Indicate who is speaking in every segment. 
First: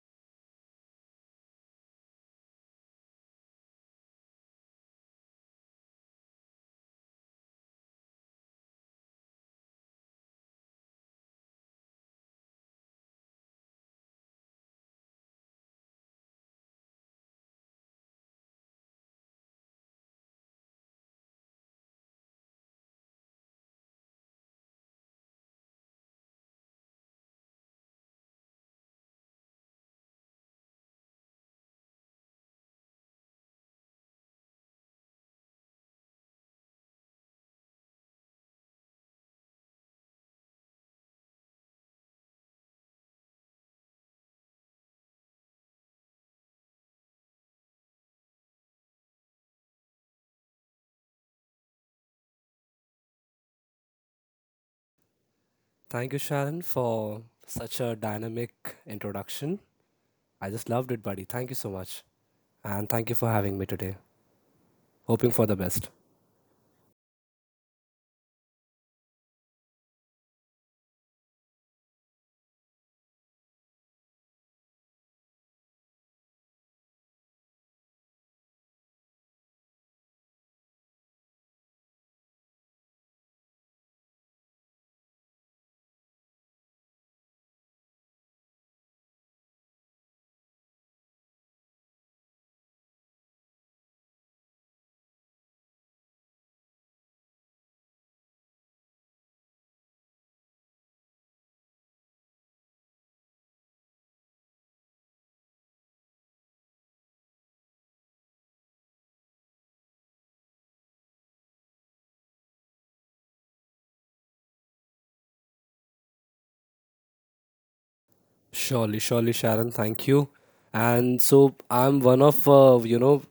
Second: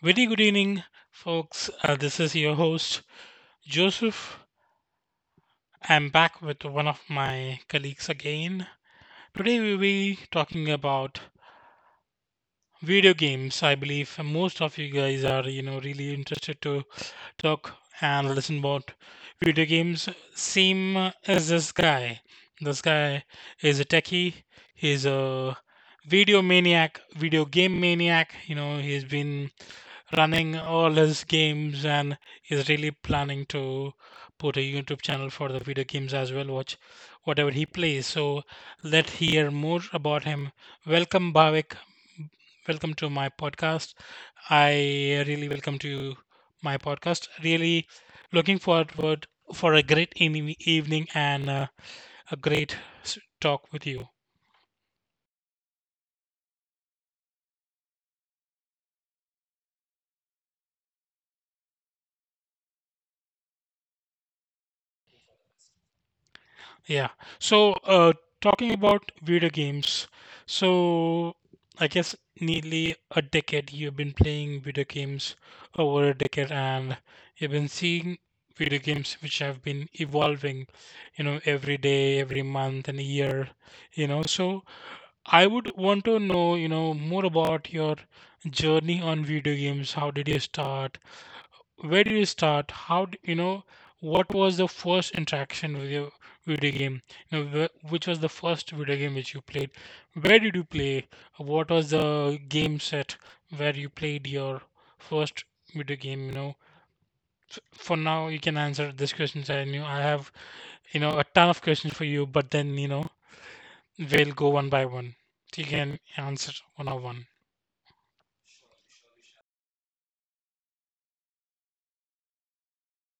Speaker 1: Very good evening, folks. This is your host, Joseph. I'm back with one of my colleagues again. Today, we'll be talking about video games. I believe most of you guys are really interested to talk and listen about video games, same as This guy is a techie. He's a video game maniac. He's been running all his games and is really planning to put a youtube channel for the video games as well, watch whatever he plays. So let's hear more about him. Welcome, Bhavik. Welcome to my podcast. I really welcome to my podcast. Really looking forward for a great evening and a great talk with you.
Speaker 2: Thank you, Sharon, for such a dynamic introduction. I just loved it, buddy. Thank you so much. And thank you for having me today. Hoping for the best.
Speaker 1: Yeah. So, talking about video games. So, I guess nearly a decade you've been playing video games, over a decade, and you've been seeing video games which have been evolving, you know, every day, every month, and year. So I would want to know, more about your journey on video games. How did you start? Where did you start? How, d- you know, What was the first interaction with your video game? Which was the first video game which you played? Where did you play? What was the game set where you played your first video game? For now you can answer these questions. I knew I have, a ton of questions for you, but then, we'll go one by one. You can answer one on one.
Speaker 2: Surely, surely, Sharon. Thank you. And so I'm one of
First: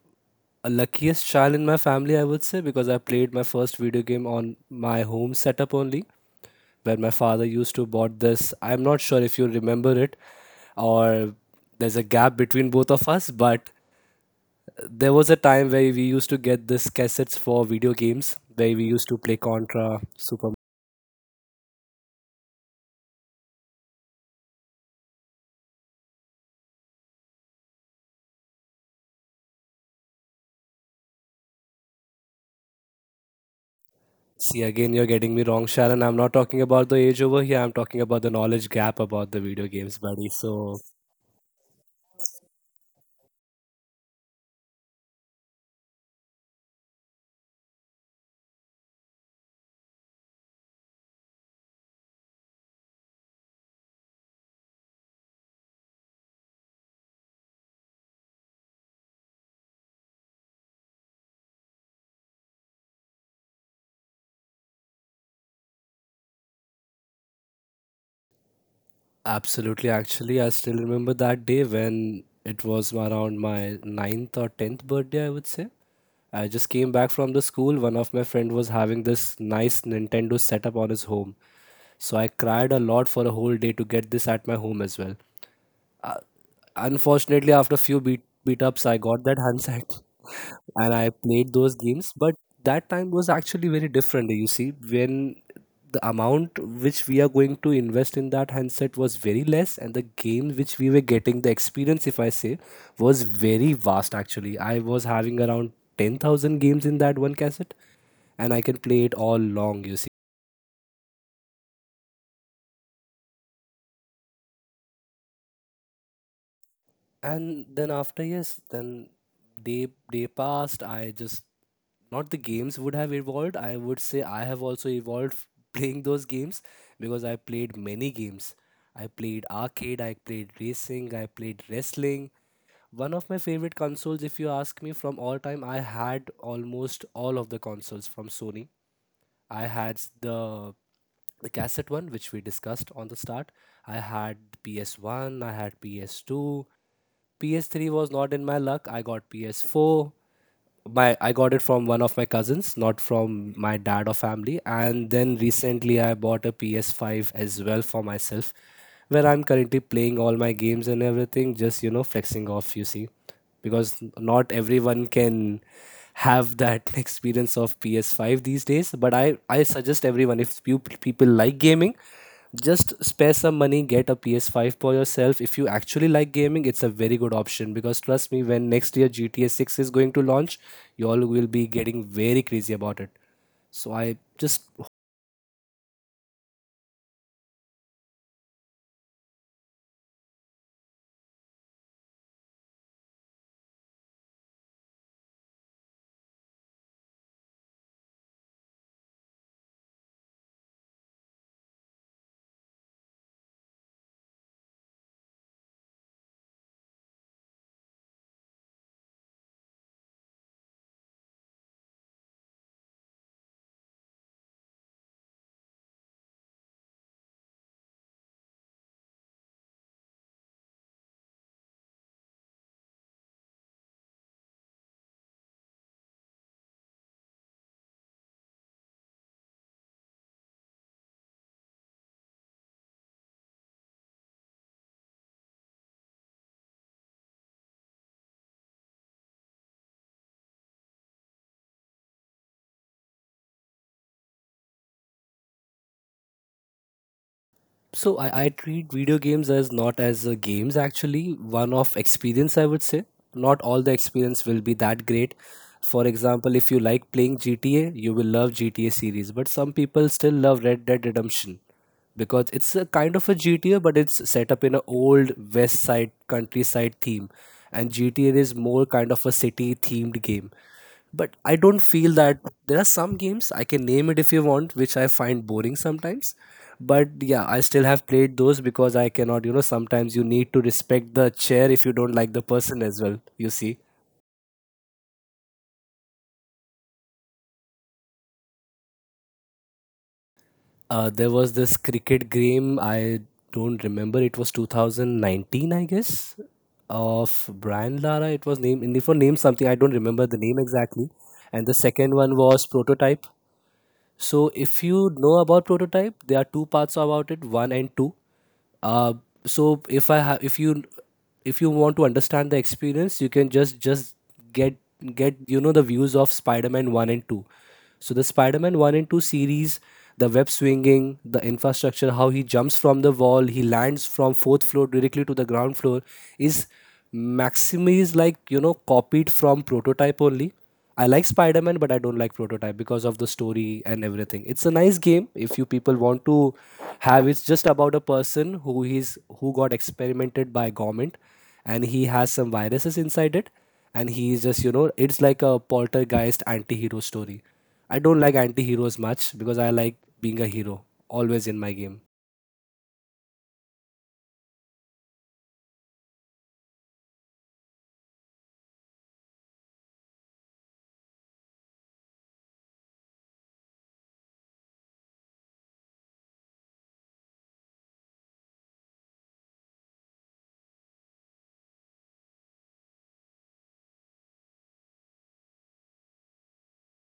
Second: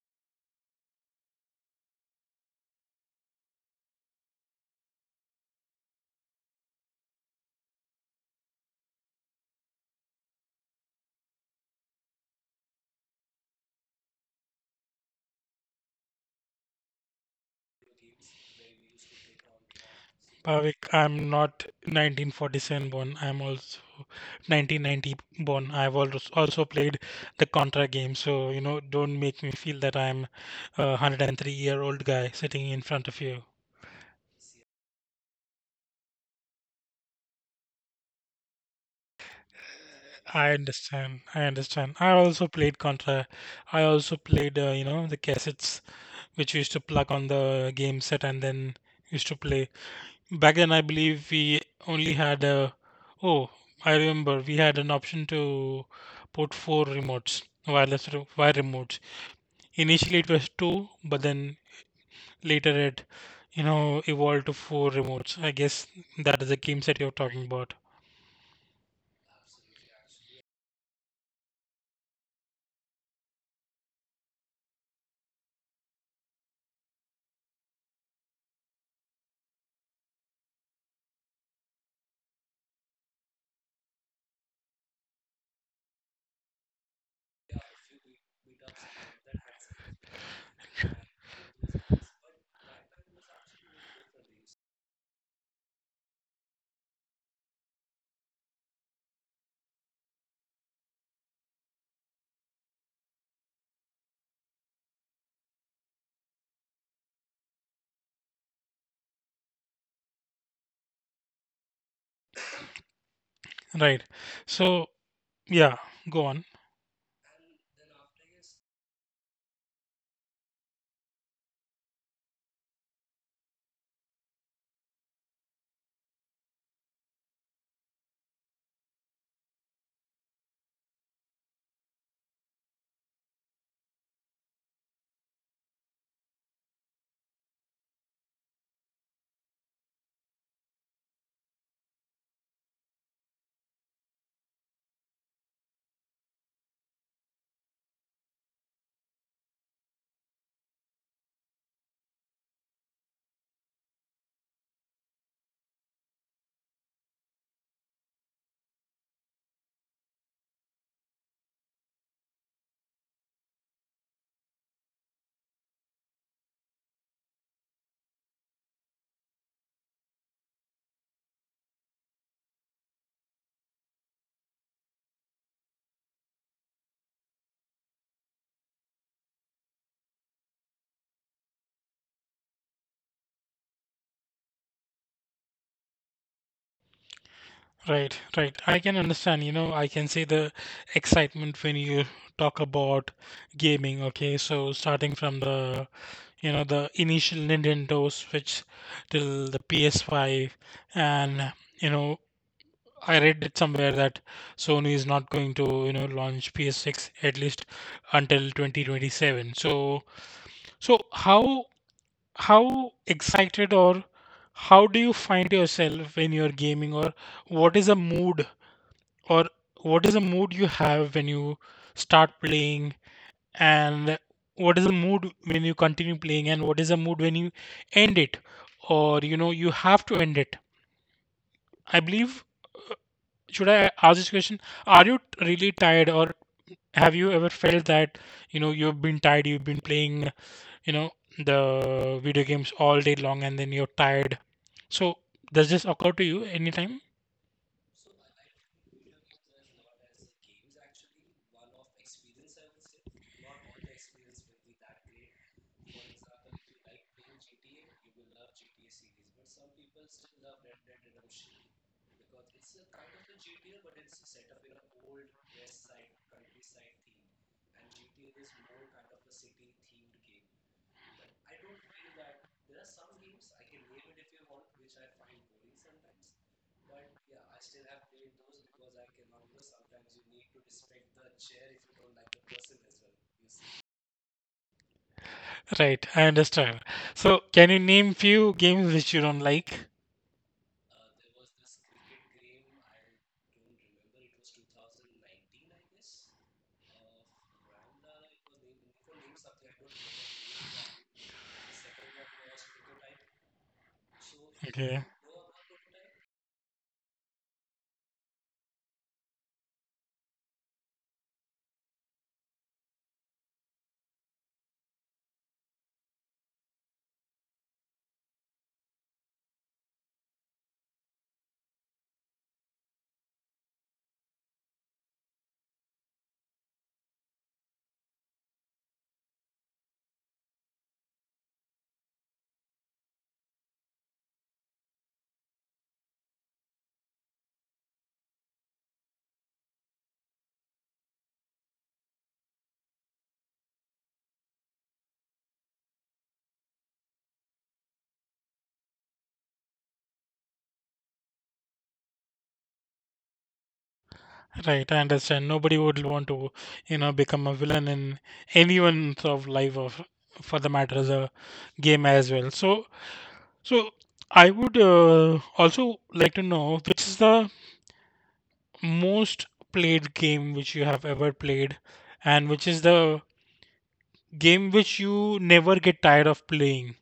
Speaker 2: a luckiest child in my family, I would say, because I played my first video game on my home setup only, where my father used to bought this. I'm not sure if you remember it, or there's a gap between both of us, but there was a time where we used to get this cassettes for video games where we used to play Contra, Super.
Speaker 1: Bhavik, I'm not 1947 born. I'm also 1990 born. I've also played the Contra game, so don't make me feel that I'm a 103 year old guy sitting in front of you.
Speaker 2: See, again, you're getting me wrong, Sharon. I'm not talking about the age over here. I'm talking about the knowledge gap about the video games, buddy.
Speaker 1: I
Speaker 2: So,
Speaker 1: understand. I understand. I also played Contra. I also played, the cassettes which used to plug on the game set and then used to play. Back then, I believe we only had a. Oh, I remember we had an option to put four remotes, wireless wire remotes. Initially, it was two, but then later it, evolved to four remotes. I guess that is the game set you're talking about.
Speaker 2: absolutely, actually, I still remember that day when it was around my ninth or tenth birthday, I would say. I just came back from the school. One of my friend was having this nice Nintendo setup on his home. So I cried a lot for a whole day to get this at my home as well. Uh, Unfortunately, after a few beat ups, I got that handset, and I played those games. But that time was actually very different. You see, when the amount which we are going to invest in that handset was very less, and the game which we were getting, the experience, if I say, was very vast. Actually, I was having around 10,000 games in that one cassette, and I can play it all long. You see.
Speaker 1: Right. So, yeah, go on.
Speaker 2: And then, after yes then day day passed. I just, not the games would have evolved, I would say, I have also evolved. Playing those games, because I played many games. I played arcade, I played racing, I played wrestling. One of my favorite consoles, if you ask me, from all time, I had almost all of the consoles from Sony. I had the cassette one which we discussed on the start. I had PS1, I had PS2. PS3 was not in my luck. I got PS4. My I got it from one of my cousins, not from my dad or family. And then recently I bought a PS5 as well for myself, where I'm currently playing all my games and everything, just flexing off, you see. Because not everyone can have that experience of PS5 these days. But I suggest everyone, if you people like gaming, just spare some money, get a PS5 for yourself. If you actually like gaming, it's a very good option, because trust me, when next year gta 6 is going to launch, you all will be getting very crazy about it. So I just.
Speaker 1: Right, right. I can understand, I can see the excitement when you talk about gaming, okay? So starting from the you know the initial Nintendo Switch till the PS5, and you know I read it somewhere that Sony is not going to launch PS6 at least until 2027. So, how, excited, or how do you find yourself when you're gaming? Or what is a mood, or you have when you start playing? And what is the mood when you continue playing? And what is the mood when you end it? Or you have to end it, I believe. uh, should I ask this question? Are you really tired? Or have you ever felt that you've been tired, you've been playing, you know the video games all day long, and then you're tired? So does this occur to you anytime?
Speaker 2: So I treat video games as not as games, actually, one of experience, I would say. Not all the experience will be that great. For example, if you like playing GTA, you will love GTA series, but some people still love Red Dead Redemption, because it's a kind of a GTA, but it's set up in an old west side countryside theme, and GTA is more kind of a city themed game. But I don't feel that. There are some games I can name it if you want, which I find boring sometimes. But yeah, I still have played those, because I cannot, sometimes you need to respect the chair if you don't like the person as well, you see.
Speaker 1: Right, I understand. So can you name few games which you don't like?
Speaker 2: There was this cricket game, I don't remember, it was 2019, I guess, of Brian Lara. It was named, if I name something, I don't remember the name exactly. And the second one was Prototype. So if
Speaker 1: Okay.
Speaker 2: you know about prototype, there are two parts about it, one and two. Uh, so if I have, if you want to understand the experience, you can just get get the views of Spider-Man one and two. So the Spider-Man 1 and 2 series, the web swinging, the infrastructure, how he jumps from the wall, he lands from fourth floor directly to the ground floor is is like, copied from prototype only. I like Spider Man, but I don't like Prototype because of the story and everything. It's a nice game if you people want to have. It's just about a person who got experimented by government, and he has some viruses inside it, and he is just it's like a poltergeist anti-hero story. I don't like anti-heroes much because I like being a hero always in my game.
Speaker 1: Right, I understand. Nobody would want to, become a villain in anyone's of life, of for the matter as a game as well. So, so I would also like to know which is the most played game which you have ever played, and which is the game which you never get tired of playing.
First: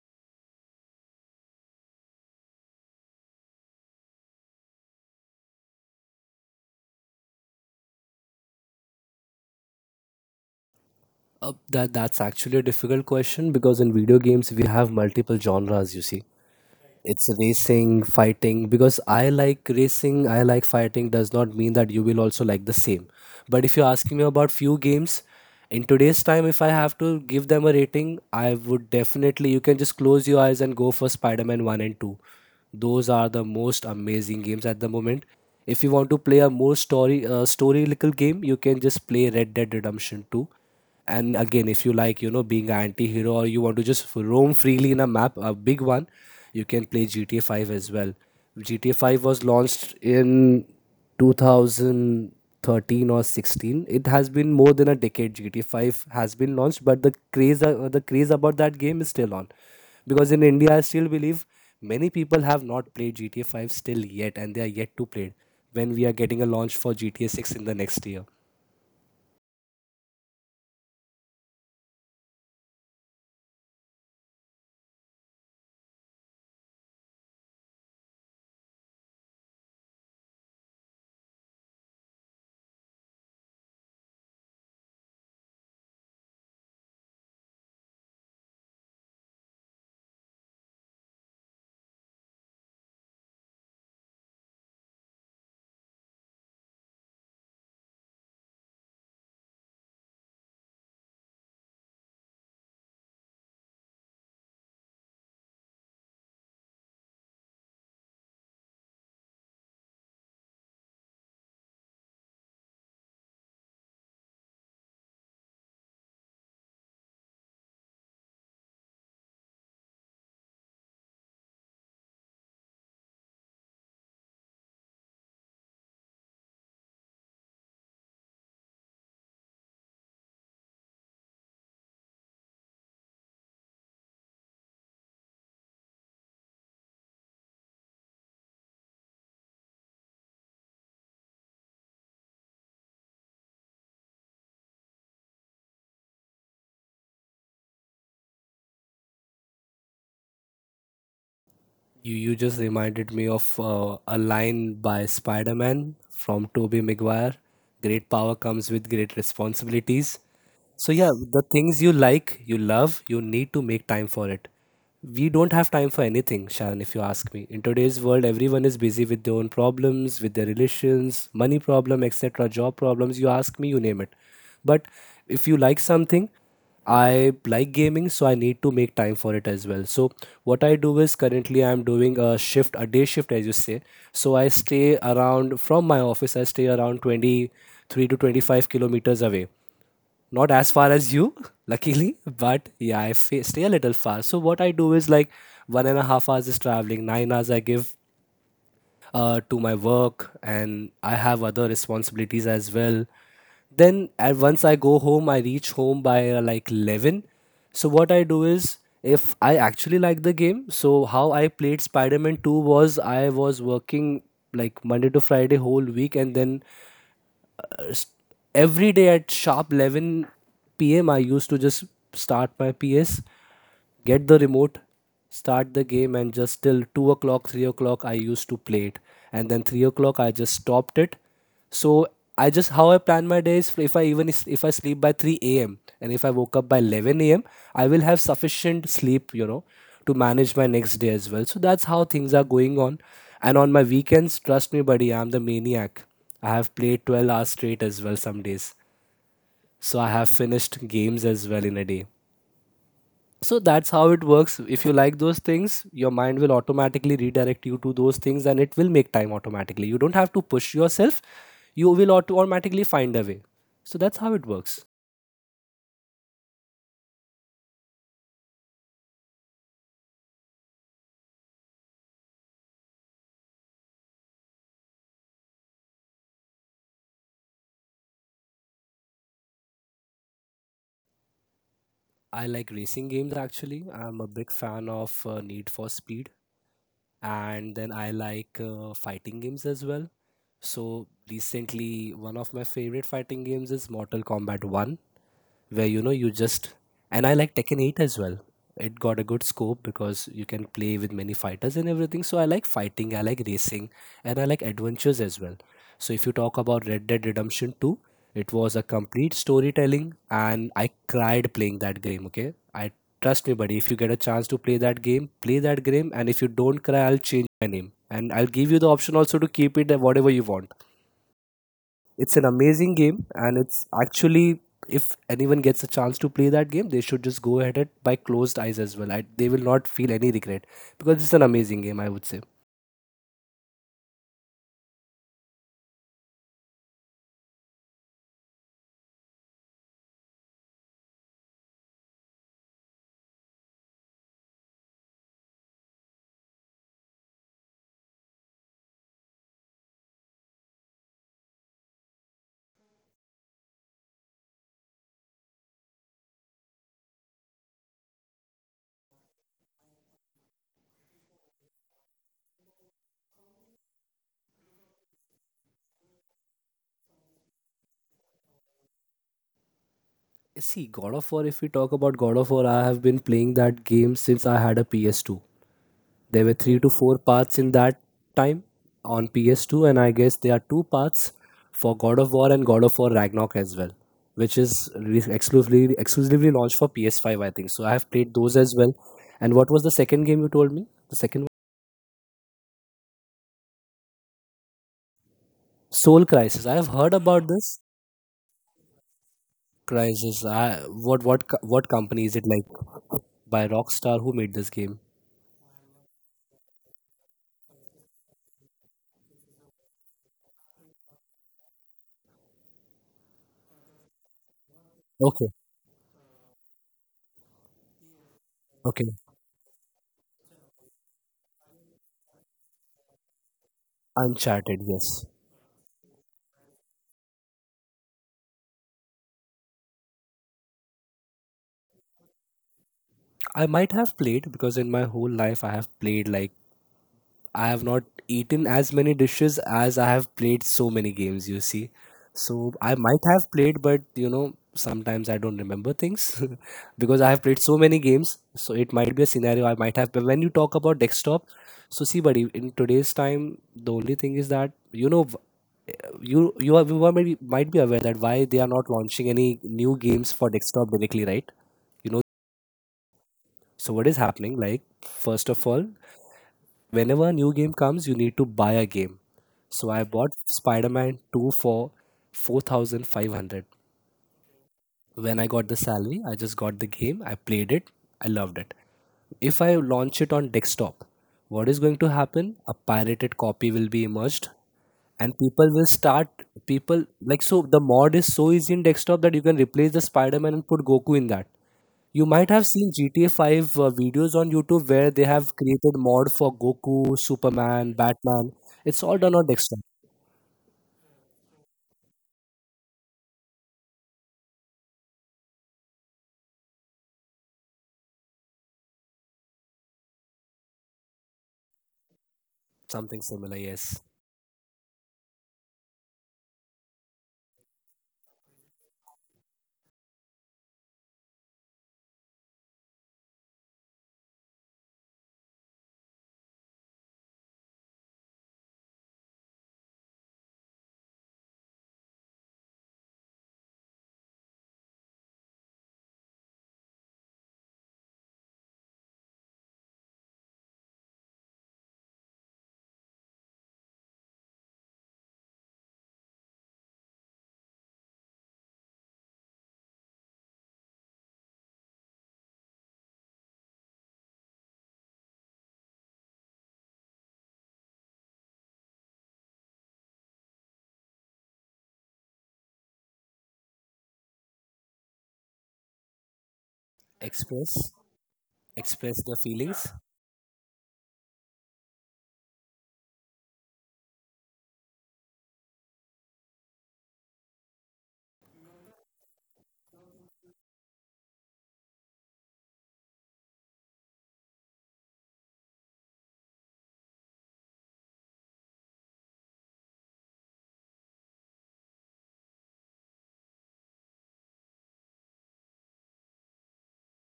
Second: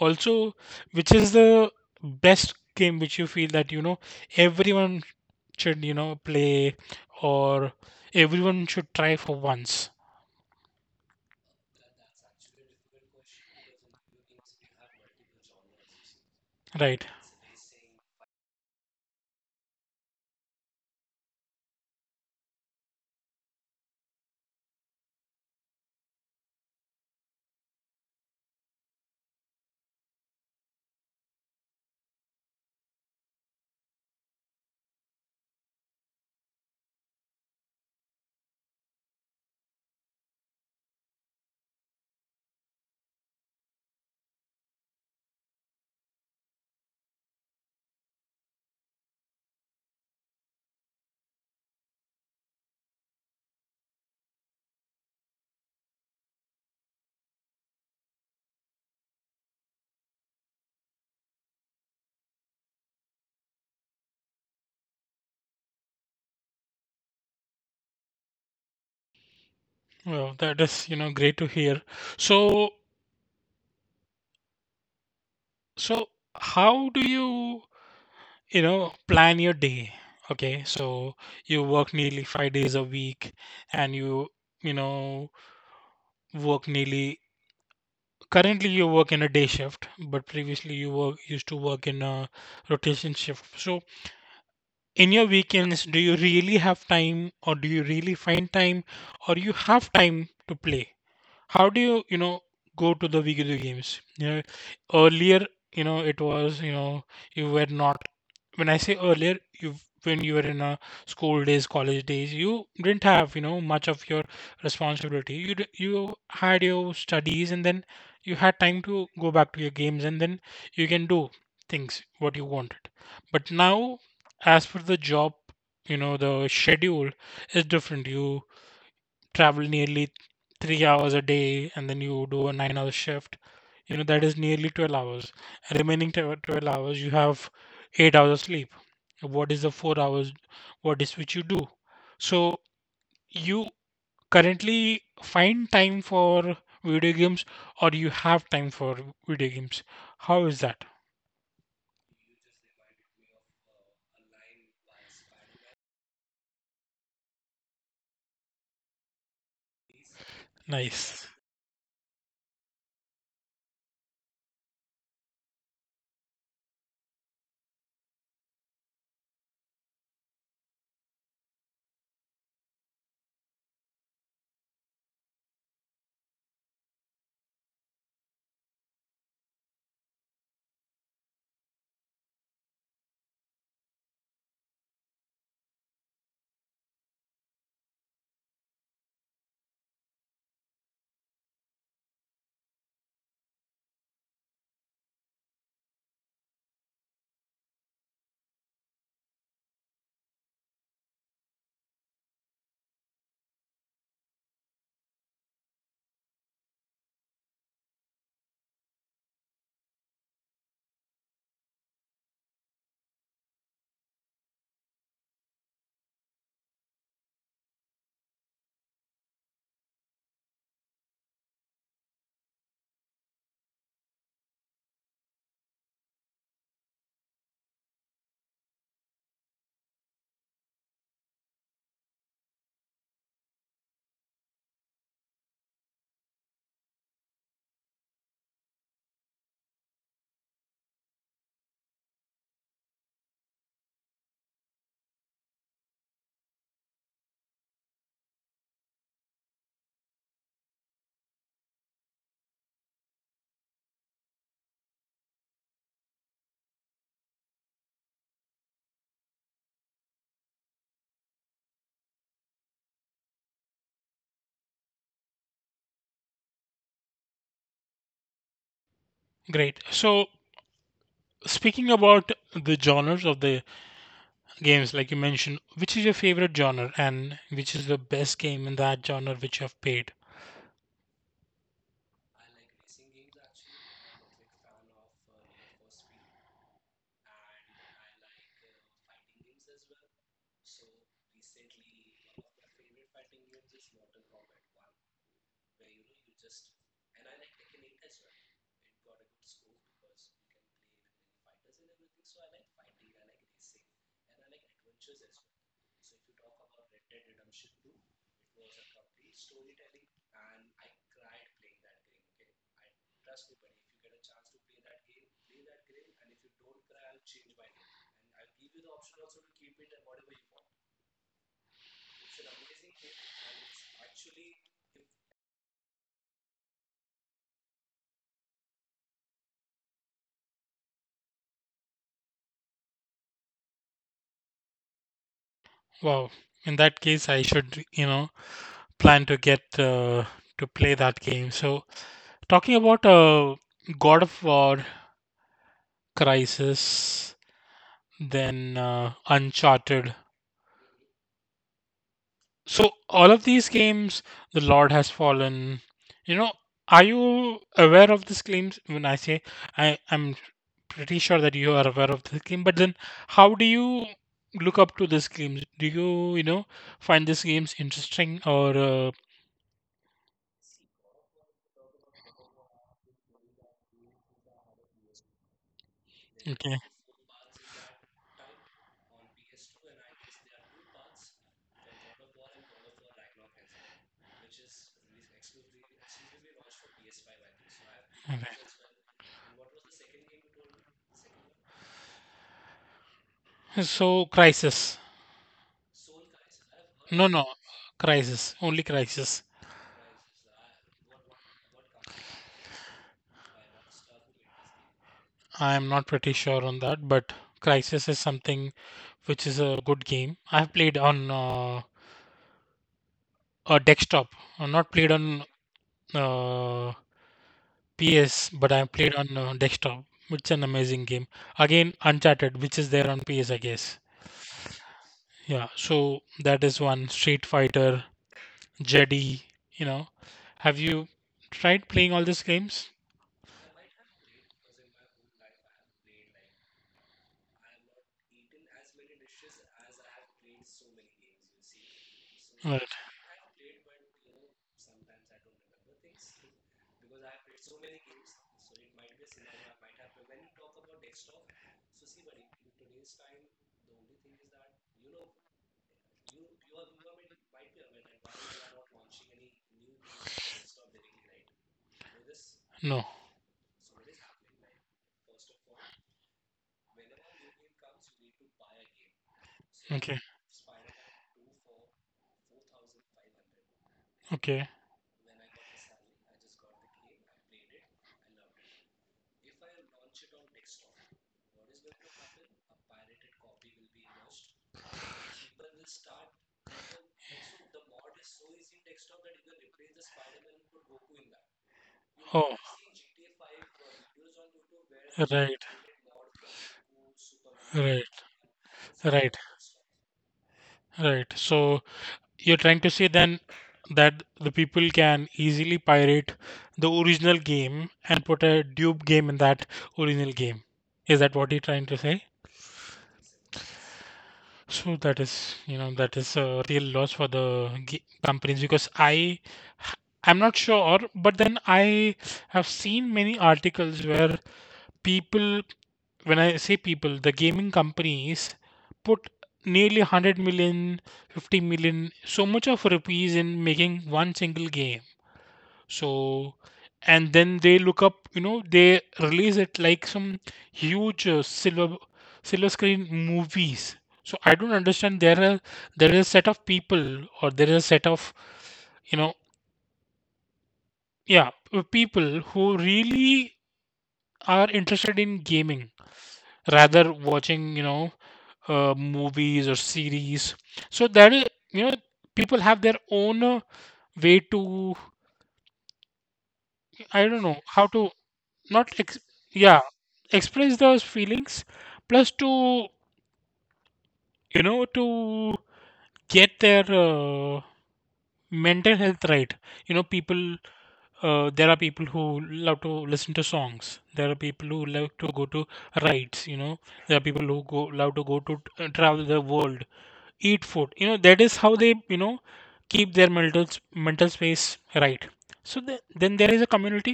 Speaker 1: Also, which is the best game which you feel that everyone should play, or everyone should try for once,
Speaker 2: That's actually a difficult question, because in video games we have multiple genres. You see,
Speaker 1: right?
Speaker 2: it's racing, fighting. Because I like racing, I like fighting does not mean that you will also like the same. But if you're asking me about few games in today's time, if I have to give them a rating, I would definitely. You can just close your eyes and go for spider-man 1 and 2. Those are the most amazing games at the moment. If you want to play a more story little game, you can just play red dead redemption 2. And again, if you like, being an anti-hero, or you want to just roam freely in a map, a big one, you can play gta 5 as well. Gta 5 was launched in 2013 or 16. It has been more than a decade gta 5 has been launched, but the craze about that game is still on, because in india I still believe many people have not played gta 5 still yet, and they are yet to play it, when we are getting a launch for gta 6 in the next year.
Speaker 1: Well, that is great to hear. So, so how do you you know plan your day? Okay, so you work nearly 5 days a week, and you know work nearly. Currently, you work in a day shift, but previously you work used to work in a rotation shift. So in your weekends, do you really have time? Or do you really find time? Or you have time to play? How do you you know go to the video games? Earlier, it was, you were not, when I say earlier, you when you were in a school days, college days, you didn't have, much of your responsibility. You had your studies, and then you had time to go back to your games, and then you can do things what you wanted. But now, as for the job, the schedule is different. You travel nearly 3 hours a day, and then you do a 9 hour shift, that is nearly 12 hours. Remaining 12 hours, you have 8 hours of sleep. What is the 4 hours? What is which you do? So you currently find time for video games, or you have time for video games? How is that?
Speaker 2: You just reminded me of a line by Spider-Man from Tobey Maguire. Great power comes with great responsibilities. So yeah,
Speaker 1: Nice.
Speaker 2: the things you like, you love, you need to make time for it. We don't have time for anything, Sharon, if you ask me. In today's world, everyone is busy with their own problems, with their relations, money problem, etc., job problems, you ask me, you name it. But if you like something, I like gaming, so I need to make time for it as well. So what I do is, currently I'm doing a shift, a day shift, as you say. So I stay around from my office. I stay around 23 to 25 kilometers away, not as far as you luckily, but yeah, I stay a little far. So what I do is like, 1.5 hours is traveling, 9 hours I give to my work, and I have other responsibilities as well. Then at once I go home, I reach home by like 11. So what I do is, if I actually like the game, so how I played spider-man 2 was, I was working like monday to friday whole week, and then every day at sharp 11 p.m. I used to just start my PS, get the remote, start the game, and just till 2 o'clock, 3 o'clock, I used to play it. And then 3 o'clock, I just stopped it. So I just, how I plan my days. If I sleep by 3 a.m., and if I woke up by 11 a.m., I will have sufficient sleep, to manage my next day as well. So that's how things are going on. And on my weekends, trust me, buddy, I'm the maniac. I have played 12 hours straight as well some days. So I have finished games as well in a day. So that's how it works. If you like those things, your mind will automatically redirect you to those things, and it will make time automatically. You don't have to push yourself, you will automatically find a way. So that's how it works.
Speaker 1: Great. So speaking about the genres of the games like you mentioned, which is your favorite genre, and which is the best game in that genre which you have played?
Speaker 2: I like racing games actually. I'm a big fan of Need for Speed, and then I like fighting games as well. So recently, one of my favorite fighting games is Mortal Kombat 1, where you know you just and I like Tekken 8 as well. It got a good scope because you can play with many fighters and everything. So I like fighting, I like racing, and I like adventures as well. So if you talk about Red Dead Redemption 2, it was a complete storytelling, and I cried playing that game, okay? I Trust me, buddy, if you get a chance to play that game, play that game, and if you don't cry, I'll change my name. And I'll give you the option also to keep it, whatever you want. It's an amazing game, and it's actually, if anyone gets a chance to play that game, they should just go ahead it by closed eyes as well. They will not feel any regret because it's an amazing game, I would say.
Speaker 1: Wow. In that case, I should, plan to get, to play that game. So, talking about God of War, Crisis, then Uncharted, so all of these games, The Lord Has Fallen, you know, are you aware of these claims? When I say I'm pretty sure that you are aware of this game, but then how do you look up to this games? Do you, find these games interesting? Or
Speaker 2: See, God of War. If we talk about God of War, I have been playing that game since I had a PS2. There were three
Speaker 1: okay?
Speaker 2: to four parts in that time on PS2, and I guess there are two parts for God of War and God of War Ragnarok as well, which is exclusively launched for PS5, I think. So I have played
Speaker 1: Okay.
Speaker 2: those as well. And what was the second game you told me? The second one?
Speaker 1: So Crisis.
Speaker 2: Soul Crisis. I have heard
Speaker 1: No,
Speaker 2: about
Speaker 1: no,
Speaker 2: this
Speaker 1: Crisis. Only Crisis.
Speaker 2: Crisis. I, what co- what company is it, like? By Rockstar, who made this game?
Speaker 1: I'm not pretty sure on that, but Crisis is something which is a good game. I've played on a desktop, I not played
Speaker 2: Okay,
Speaker 1: on uh, PS, but I've
Speaker 2: okay.
Speaker 1: played on desktop. It's an amazing game. Again, Uncharted, which is there on PS, I guess.
Speaker 2: Uncharted, yes.
Speaker 1: Yeah, so that is one. Street Fighter, Jedi, you know. Have you tried playing all these games?
Speaker 2: I might have played because in my whole life I have played, like, I have not eaten as many dishes as I have played so many games, you see. So I
Speaker 1: Right.
Speaker 2: might have played, but sometimes I don't remember things because I have played so many games. So it might be a scenario I might have. But when you talk about desktop, so see, buddy, in today's time, the only thing is that, you are maybe, might be aware that why they are not launching any new games for desktop directly, right? You know,
Speaker 1: No.
Speaker 2: so what is happening? Like, first of all, whenever a new game comes, you need to buy a game. So I
Speaker 1: Okay.
Speaker 2: bought Spider Man 2 for 4500.
Speaker 1: Okay.
Speaker 2: When I got the salary, I just got the game, I played it, I loved it. If I launch it on desktop, what is going to happen? A pirated copy will be emerged and people will start, people like, so the mod is so easy in desktop that you can replace the spider-man and put goku in that. You might
Speaker 1: Oh,
Speaker 2: have seen GTA 5 videos on YouTube where they have
Speaker 1: right.
Speaker 2: created mod for Goku, Superman,
Speaker 1: Right,
Speaker 2: Batman. It's all done on
Speaker 1: right,
Speaker 2: desktop.
Speaker 1: right. So you're trying to say then that the people can easily pirate the original game and put a dupe game in that original game. Is that what you're trying to say?
Speaker 2: Something similar, yes.
Speaker 1: So that is, that is a real loss for the g companies, because I'm not sure, but then I have seen many articles where people, when I say people, the gaming companies put nearly 100 million, 50 million, so much of rupees in making one single game. So, and then they look up, they release it like some huge silver screen movies. So I don't understand. There is a set of people, or there is a set of, you know yeah, people who really are interested in gaming, rather watching, movies or series. So that is, you know people have their own way to, I don't know
Speaker 2: Express,
Speaker 1: how to, not
Speaker 2: express
Speaker 1: ex-
Speaker 2: the
Speaker 1: yeah,
Speaker 2: feelings.
Speaker 1: express those feelings. Plus to, to get their mental health right. People, there are people who love to listen to songs. There are people who love to go to rides. There are people who go love to go to, travel the world. Eat food, that is how they keep their mental space right. So then there is a community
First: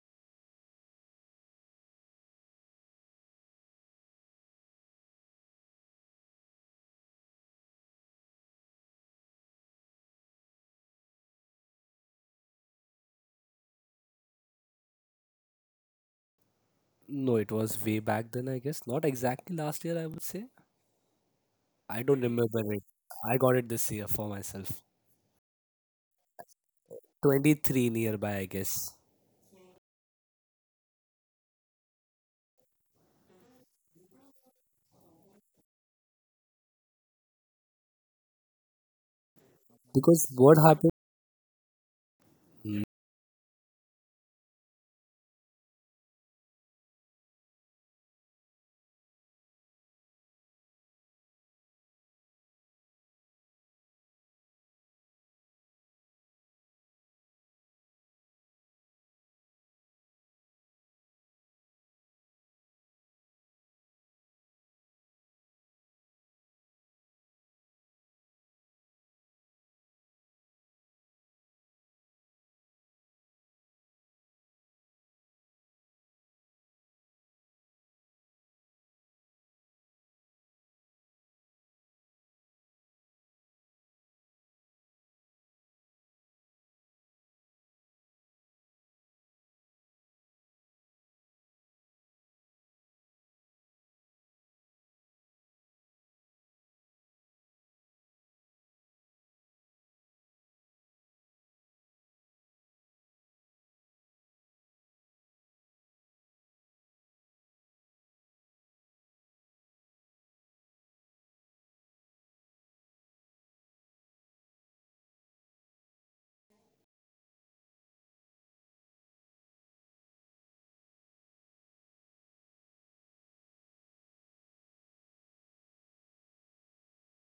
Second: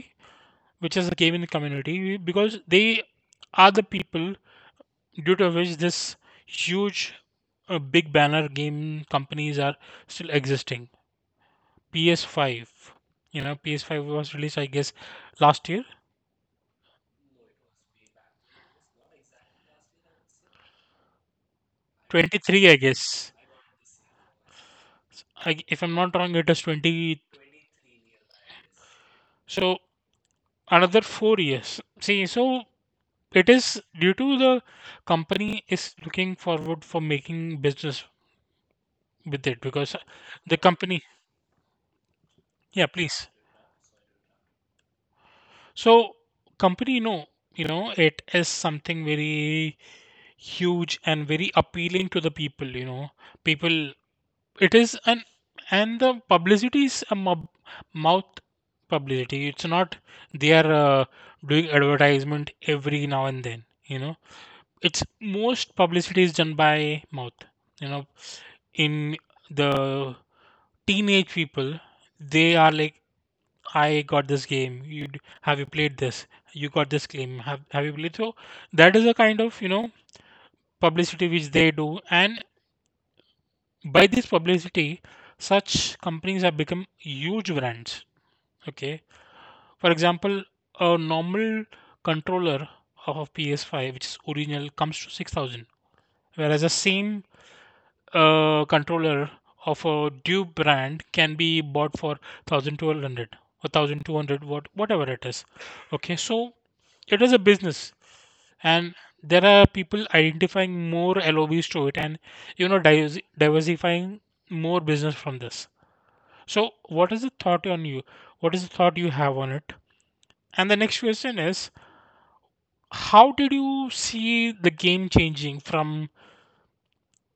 Speaker 1: which is a gaming community, because they are the people due to which this huge big banner game companies are still existing. Ps5 you know ps5 was released, I guess, last year,
Speaker 2: No, it was way back then, I guess. Not exactly last year, I would say. I don't remember
Speaker 1: 23, I
Speaker 2: it.
Speaker 1: guess.
Speaker 2: I got it this year for myself.
Speaker 1: If I'm not wrong, it is 20.
Speaker 2: 23 nearby, I guess.
Speaker 1: So another 4 years, see. So it is due to the company is looking forward for making business with it, because
Speaker 2: Because
Speaker 1: the
Speaker 2: what happened?
Speaker 1: company, yeah, please. So company, no, it is something very huge and very appealing to the people. People. It is an and the publicity is a mouth publicity. It's not they are doing advertisement every now and then. It's most publicity is done by mouth. You know, in the teenage people they are like, I got this game. Have you played this? You got this game. Have you played? So that is a kind of, publicity which they do. And by this publicity such companies have become huge brands. Okay, for example, a normal controller of a ps5 which is original comes to 6000, whereas the same, a controller of a Duke brand can be bought for 1200, or 1200, whatever it is. Okay, so it is a business. And there are people identifying more LOBs to it and, you know, diversifying more business from this. So what is the thought you have on it? And the next question is, how did you see the game changing from,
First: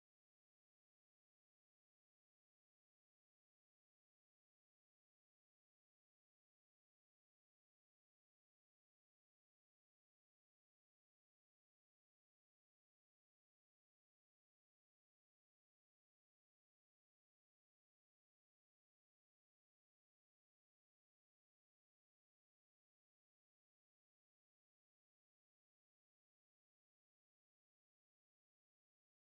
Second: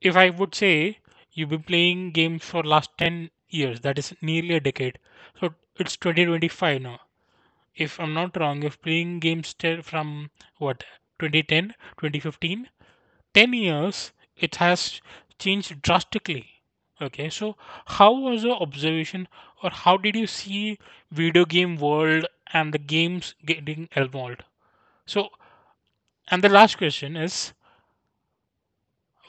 Speaker 1: if I would say, you've been playing games for last 10 years, that is nearly a decade. So it's 2025 now. If I'm not wrong, you're playing games till from what, 2010, 10 2015? 10 years, it has changed drastically. Okay, so how was your observation, or how did you see video game world and the games getting evolved? So, and the last question is,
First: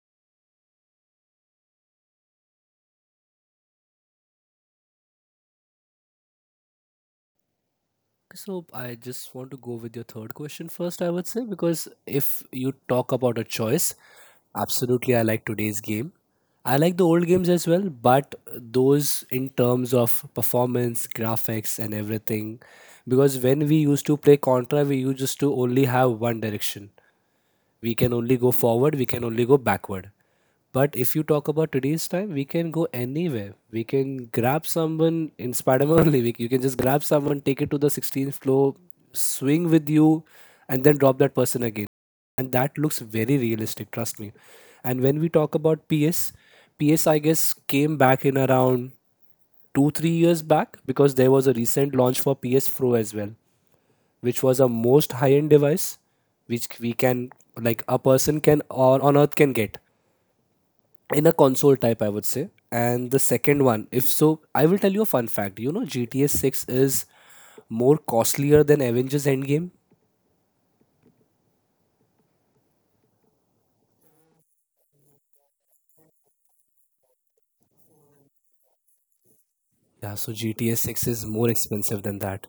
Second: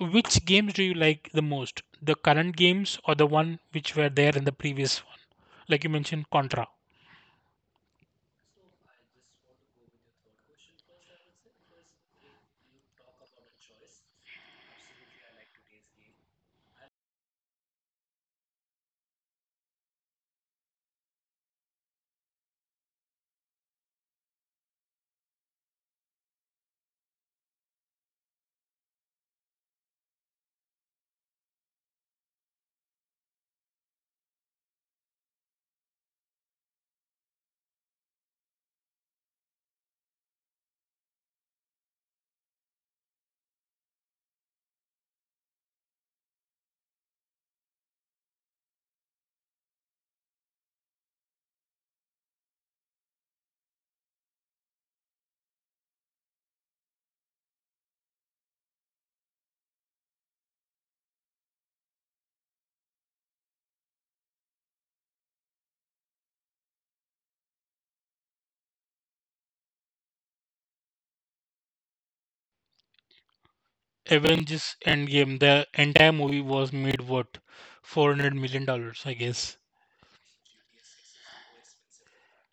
Speaker 1: which games do you like the most? The current games or the one which were there in the previous one? Like you mentioned, Contra,
Speaker 2: So I just want to go with your third question first, I would say, because if you talk about a choice, absolutely I like today's game. I like the old games as well, but those in terms of performance, graphics, and everything. Because when we used to play Contra, we used to only have one direction, we can only go forward, we can only go backward. But if you talk about today's time, we can go anywhere. We can grab someone in spider-man only, you can just grab someone, take it to the 16th floor, swing with you and then drop that person again, and that looks very realistic, trust me. And when we talk about ps, I guess came back in around 2 3 years back, because there was a recent launch for ps pro as well, which was a most high-end device, which we can, like, a person can or on Earth can get in a console type, I would say. And the second one, if so, I will tell you a fun fact. GTA 6 is more costlier than Avengers Endgame.
Speaker 1: Avengers Endgame. The entire movie was made what, $400 million, I guess.
Speaker 2: Yeah, so GTA 6 is more expensive than that.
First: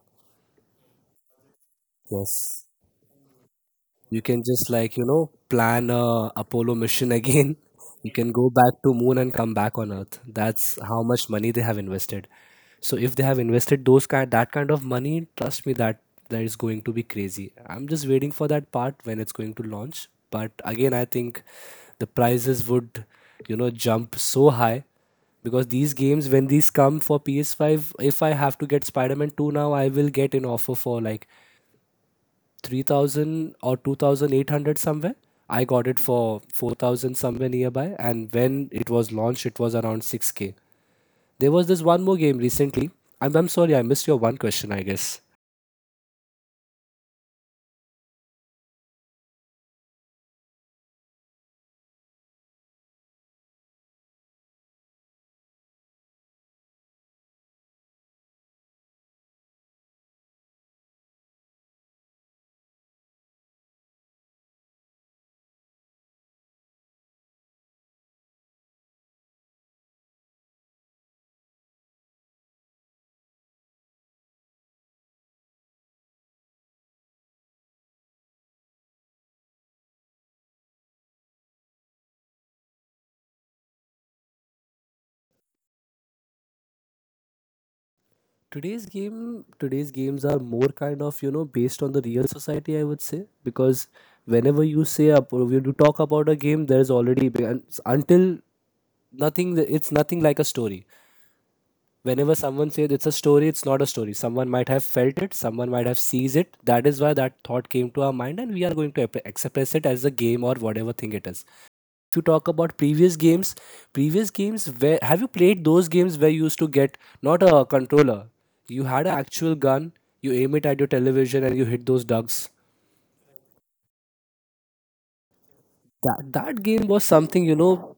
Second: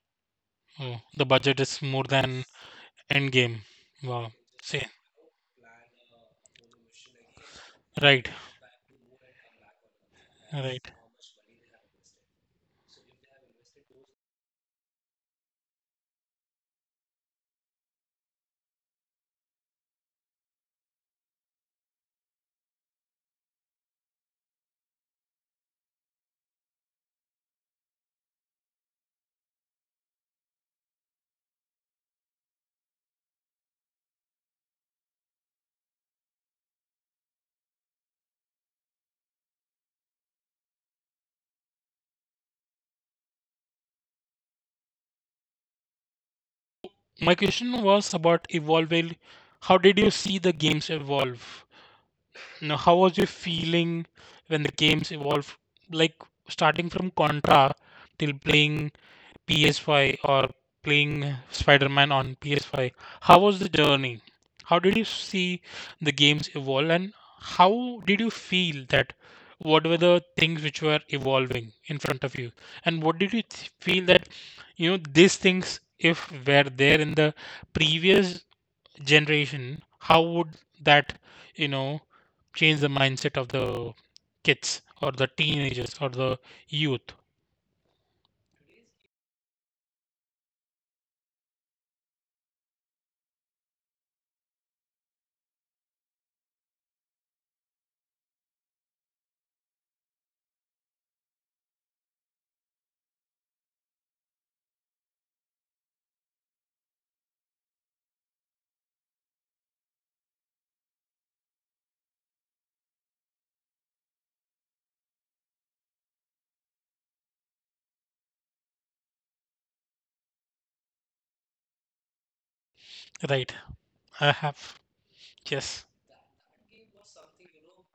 Speaker 1: Oh, the budget is more than
Speaker 2: Yes.
Speaker 1: Endgame.
Speaker 2: You
Speaker 1: Wow.
Speaker 2: can just,
Speaker 1: See,
Speaker 2: like, plan a apollo mission again you
Speaker 1: right,
Speaker 2: can go back to moon and come back on earth. That's
Speaker 1: right.
Speaker 2: how much money they have invested. So if they have invested those kind that kind of money, trust me that is going to be crazy. I'm just waiting for that part when it's going to launch, but again, I think the prices would, jump so high, because these games, when these come for PS5, if I have to get spider-man 2 now, I will get an offer for like 3000 or 2800 somewhere. I got it for 4000 somewhere nearby, and when it was launched it was around 6K. There was this one more game recently. I'm sorry I missed your one question, I guess.
Speaker 1: My question was about evolving. How did you see the games evolve? Now, how was your feeling when the games evolved, like starting from Contra till playing PS5 or playing Spider-Man on PS5? How was the journey? How did you see the games evolve, and how did you feel that what were the things which were evolving in front of you, and what did you feel that, you know, these things if were there in the previous generation, how would that, you know, change the mindset of the kids or the teenagers or the youth?
Speaker 2: Today's games are more kind of, based on the real society, I would say. Because whenever you say up or you do talk about a game, there's already and until nothing. It's nothing like a story. Whenever someone says it's a story, it's not a story. Someone might have felt it, someone might have sees it. That is why that thought came to our mind and we are going to express it as a game or whatever thing it is. If you talk about previous games where have you played those games, where you used to get not a controller, you had an actual gun. You aim it at your television and you hit those ducks.
Speaker 1: Right. I have. Yes.
Speaker 2: That game was something,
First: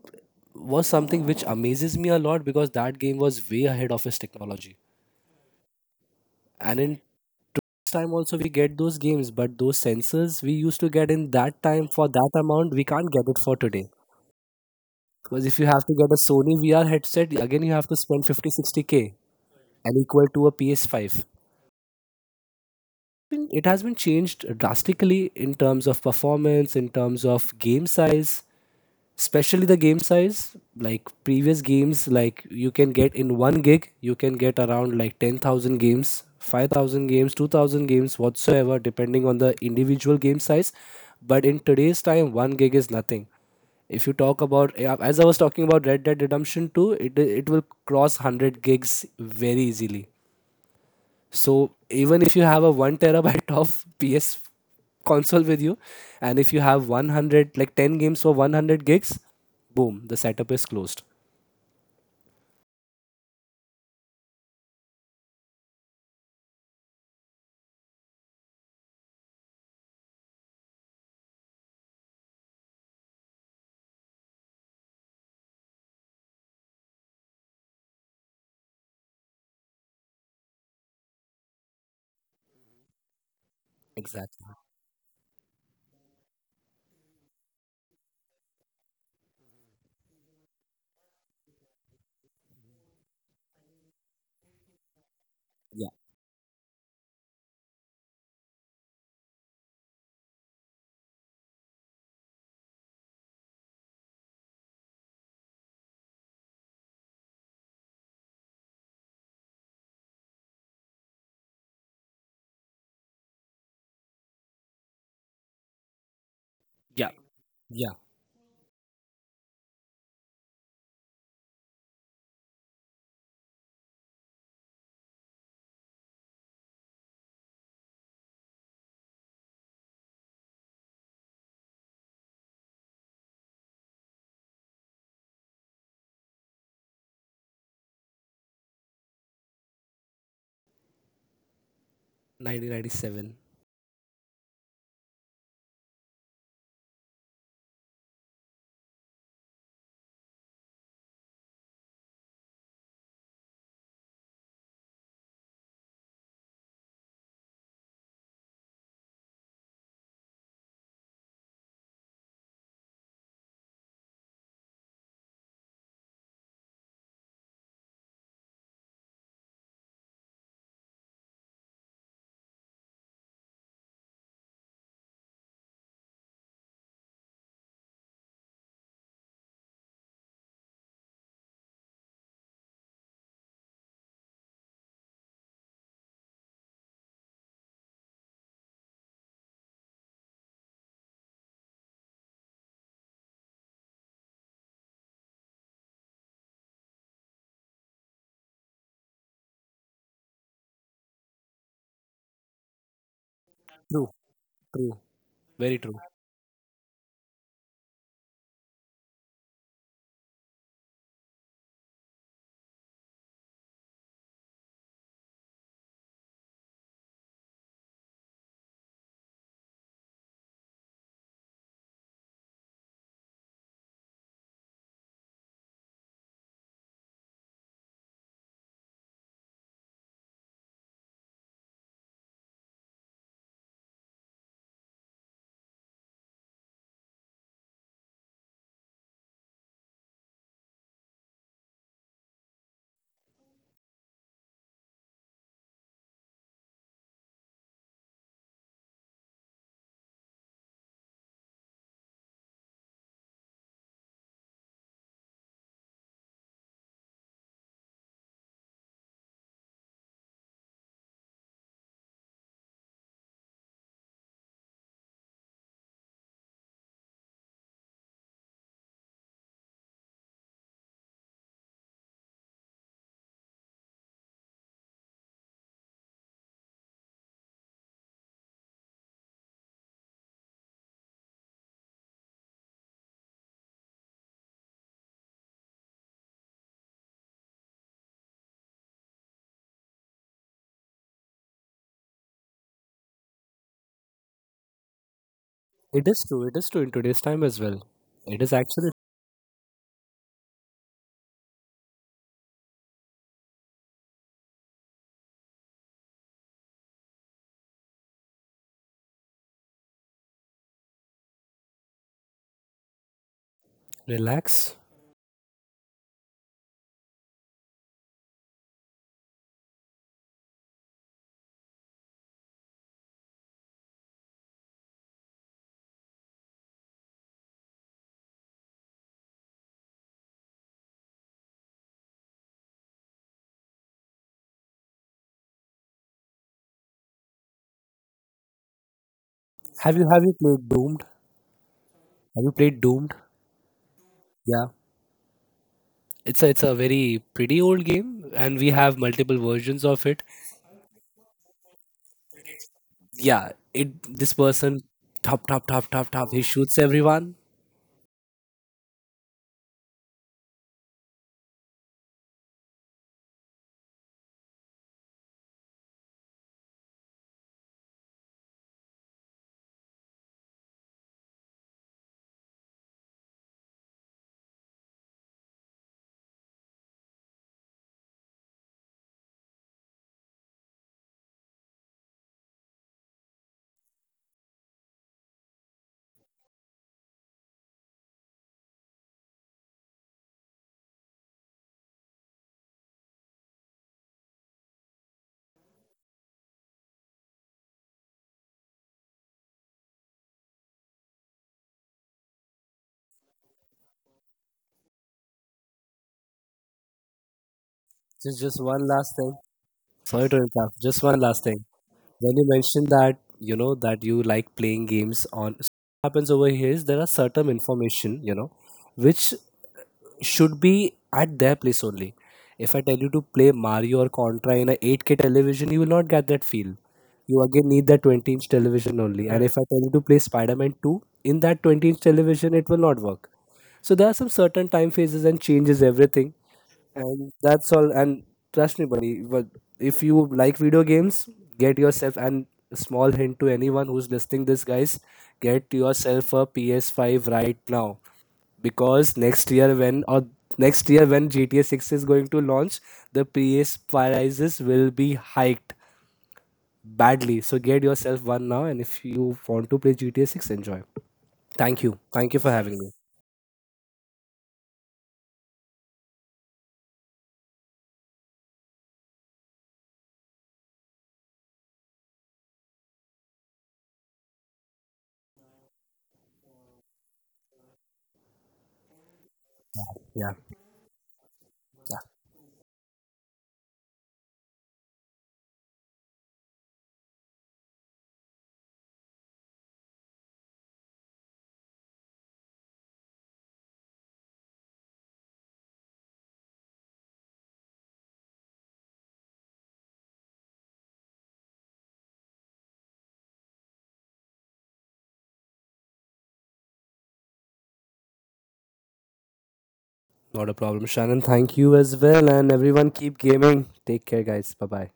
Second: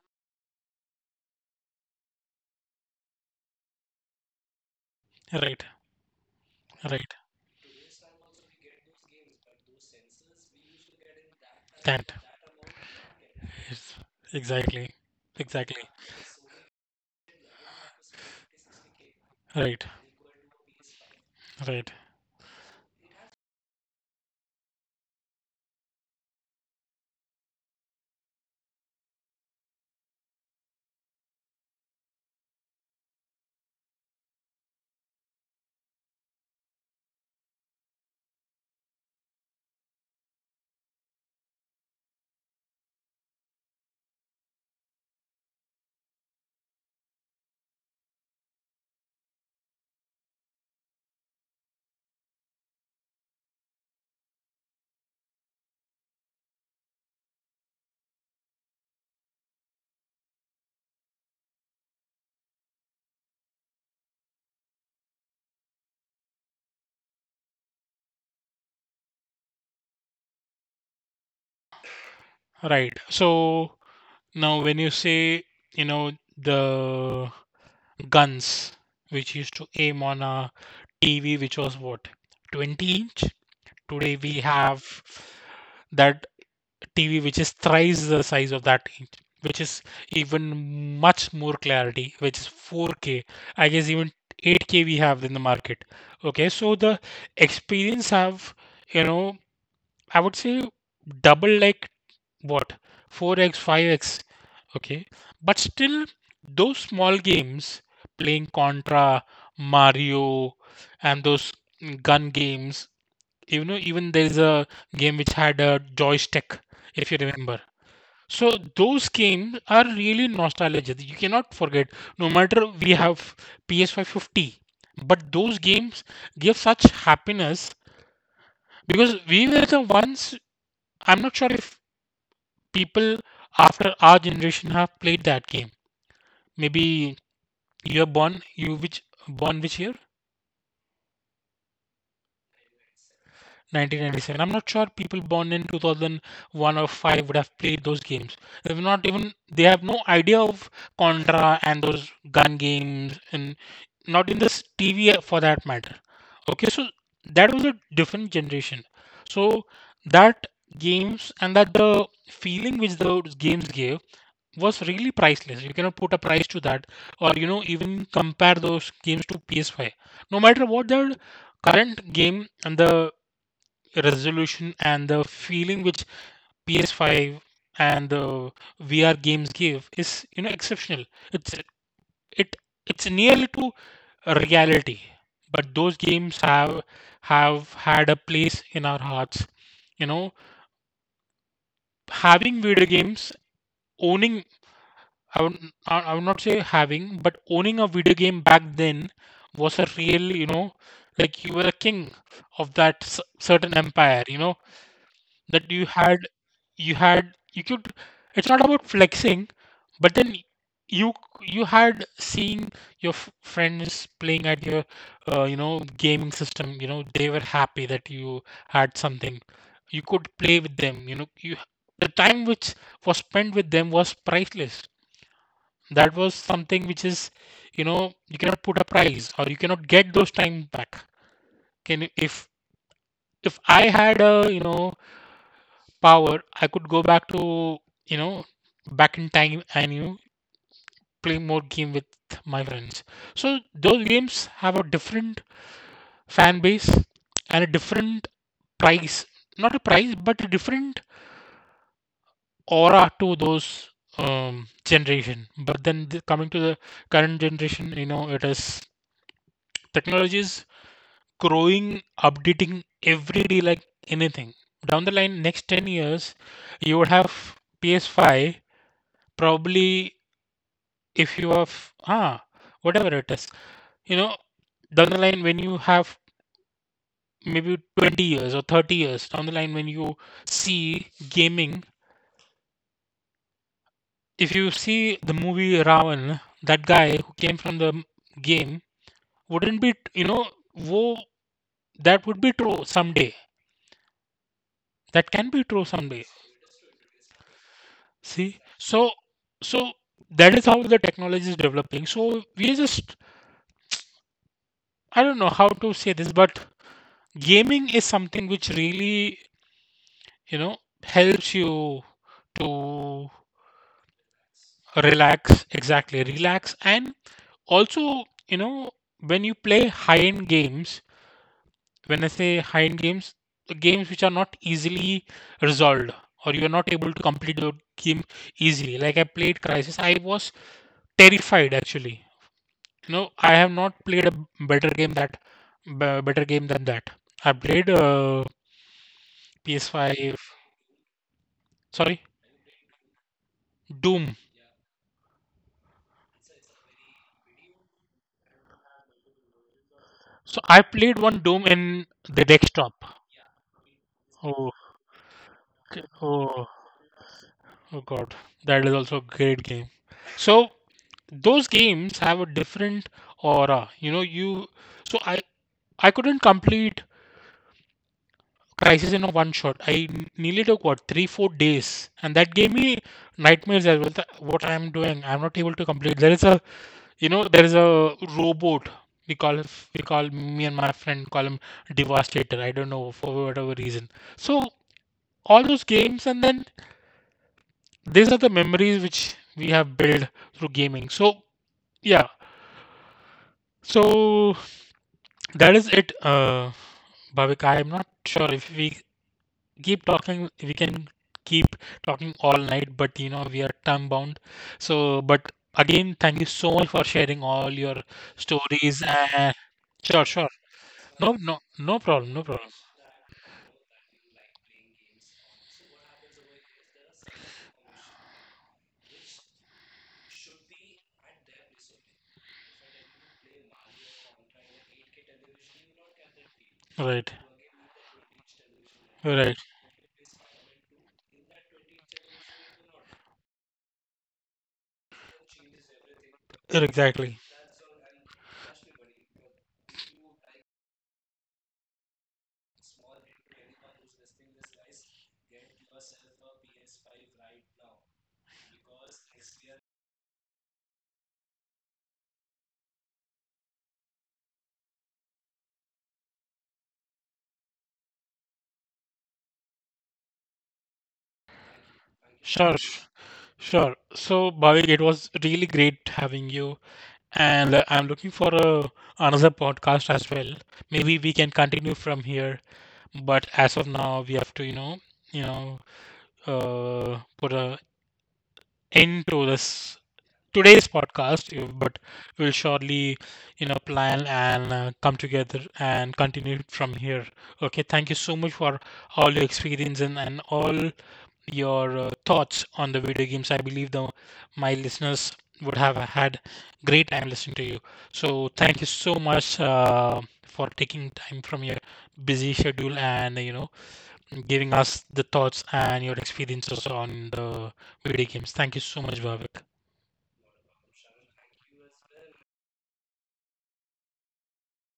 Speaker 2: was something which amazes me a lot because that game was way ahead of its technology.
Speaker 1: Right.
Speaker 2: And in
Speaker 1: Right.
Speaker 2: time also we get those games, but those sensors we used to get in that time for
Speaker 1: That
Speaker 2: that amount, we can't get it for today.
Speaker 1: is exactly.
Speaker 2: Because if you
Speaker 1: Exactly.
Speaker 2: have to get a Sony VR headset, again you have to spend 50-60 k
Speaker 1: Right.
Speaker 2: and equal to a PS5.
Speaker 1: Right.
Speaker 2: It has been changed drastically in terms of performance, in terms of game size. Especially the game size, like previous games, like you can get in 1 gig you can get around like 10,000 games, 5000 games, 2000 games, whatsoever depending on the individual game size. But in today's time 1 gig is nothing. If you talk about, yeah, as I was talking about red dead redemption 2, it will cross 100 gigs very easily. So even if you have a 1 terabyte of ps console with you, and if you have 100, like 10 games for 100 gigs, boom, the setup is closed.
Speaker 1: Right. So now when you say, you know, the guns which used to aim on a TV which was what, 20 inch? Today we
Speaker 2: Exactly.
Speaker 1: have that TV which is thrice the size of that, which is even much more clarity, which is 4K. I guess even 8K we have in the market.
Speaker 2: Yeah,
Speaker 1: Okay, so the experience have, you know, I would say double, like what, 4x, 5x. Okay, but still, those small games, playing Contra, Mario, and those gun games. You know, even there is a game which had a joystick,
Speaker 2: yeah,
Speaker 1: if you remember.
Speaker 2: yeah.
Speaker 1: So those games are really nostalgic. You cannot forget. No matter we have ps 550, but those games give such happiness because we were the ones. I'm not sure if people after our generation have played that game. Maybe you're born. You which born which year?
Speaker 2: 1997.
Speaker 1: 1997. I'm not sure people born in 2001 or 5 would have played those games. If not even, they have no idea of Contra and those gun games, and not in this TV for that matter. Okay, so that was a different generation. So that games and that the feeling which those games gave was really priceless. You cannot put a price to that, or, you know, even compare those games to PS5. No matter what their current game and the resolution and the feeling which PS5 and the VR games give is, you know, exceptional. It's it it's nearly to reality. But those games have had a place in our hearts. You know, having video games, owning, I would, I would not say having, but owning a video game back then was a real, you know, like you were a king of that certain
Speaker 2: True,
Speaker 1: empire. You know,
Speaker 2: true,
Speaker 1: that
Speaker 2: very
Speaker 1: you
Speaker 2: true.
Speaker 1: had, you could, it's not about flexing, but then, you you had seeing your friends playing at your you know, gaming system. You know, they were happy that you had something you could play with them. You know, you, the time which was spent with them was priceless. That was something which is, you know, you cannot put a price or you cannot get those time back. If, I had a, you know, power, I could go back to, you know, back in time, and, you know, play more game with my friends. So those games have a different fan base and a different price, not a price, but a different aura to those generation. But then the, coming to the current generation, you know, it is, technology is growing, updating every day like anything. Down the line, next 10 years, you would have PS5 probably if you have, ah whatever it is, you know, down the line when you have maybe 20 years or 30 years down the line when you see gaming, if you see the movie ravan, that guy who came from the game wouldn't be, you know, wo that would be true someday, that can be true
Speaker 2: It is
Speaker 1: someday.
Speaker 2: true, it is true in today's time as well. It
Speaker 1: See,
Speaker 2: is actually
Speaker 1: so so that is how the technology is developing. So we are just, I don't know how to say this, but gaming is something which really, you know, helps you to
Speaker 2: relax.
Speaker 1: relax. Exactly, relax. And also, you know, when you play high end games, when I say high end games, the games which are not easily resolved, or you are not able to complete the game easily, like I played crisis, I was terrified, actually. You know, I have not played a better game that better game than that. I played
Speaker 2: Have you
Speaker 1: ps5,
Speaker 2: played doomed?
Speaker 1: sorry,
Speaker 2: Have you played doomed?
Speaker 1: doom.
Speaker 2: Yeah. It's a very pretty old game and we have multiple versions of it.
Speaker 1: So I played one Doom in the desktop.
Speaker 2: Yeah. it This
Speaker 1: Oh,
Speaker 2: person, top top top
Speaker 1: okay.
Speaker 2: top top, he
Speaker 1: Oh,
Speaker 2: shoots everyone.
Speaker 1: oh God, that is also a great game. So those games have a different aura. You know, you. So I couldn't complete Crisis in a one shot. I nearly took what, 3-4 days, and that gave me nightmares as well. That what I am doing, I'm not able to complete. There is a, you know, there is a robot. We call it, we call, me and my friend call him Devastator. I don't know for whatever reason. So all those games, and then these are the memories which we have built through gaming. So yeah, so that is it, Bhavik, I am not sure if we keep talking, we can keep talking all night, but, you know, we are time bound. So, but again, thank you so much for sharing all your
Speaker 2: Just one
Speaker 1: stories,
Speaker 2: last thing.
Speaker 1: and sure,
Speaker 2: Sorry to
Speaker 1: sure,
Speaker 2: interrupt. Just one
Speaker 1: no,
Speaker 2: last
Speaker 1: no,
Speaker 2: thing.
Speaker 1: no
Speaker 2: When
Speaker 1: problem,
Speaker 2: you
Speaker 1: no problem,
Speaker 2: mentioned that, that you like playing games on, so what happens over here is there are certain information, which should be at their place only. If I tell you to play Mario or Contra in a 8K television, you will not get that feel.
Speaker 1: right,
Speaker 2: You again need that 20-inch television only. And
Speaker 1: right,
Speaker 2: if I tell you to play Spider Man 2 in that 20-inch television, it will not work. So there are some certain time phases and changes everything, and
Speaker 1: exactly,
Speaker 2: that's all. And trust me buddy, but if you like video games, get yourself, and a small hint to anyone who's listening this guys, get yourself a PS5 right now, because next year when gta 6 is going to launch, the ps prices will be hiked badly. So get yourself one now, and if you want to play gta 6, enjoy. Thank you, thank you for
Speaker 1: sure,
Speaker 2: having me.
Speaker 1: sure. So, Bhavik, it was really great having you, and I'm looking for a, another podcast as well. Maybe we can continue from here, but as of now, we have to, you know, put a end to this
Speaker 2: Yeah.
Speaker 1: today's podcast, but we'll surely, you know, plan and come together and continue from here. Okay, thank you so much for all your experience and all your thoughts on the video games. I believe the my listeners would have had great time listening to you. So thank you so much for taking time from your busy schedule and, you know, giving us the thoughts and your experiences on the video games. Thank you so much, Bhavik.
Speaker 2: Not a problem, Shannon. Thank you as well. And everyone, keep gaming. Take care, guys. Bye bye.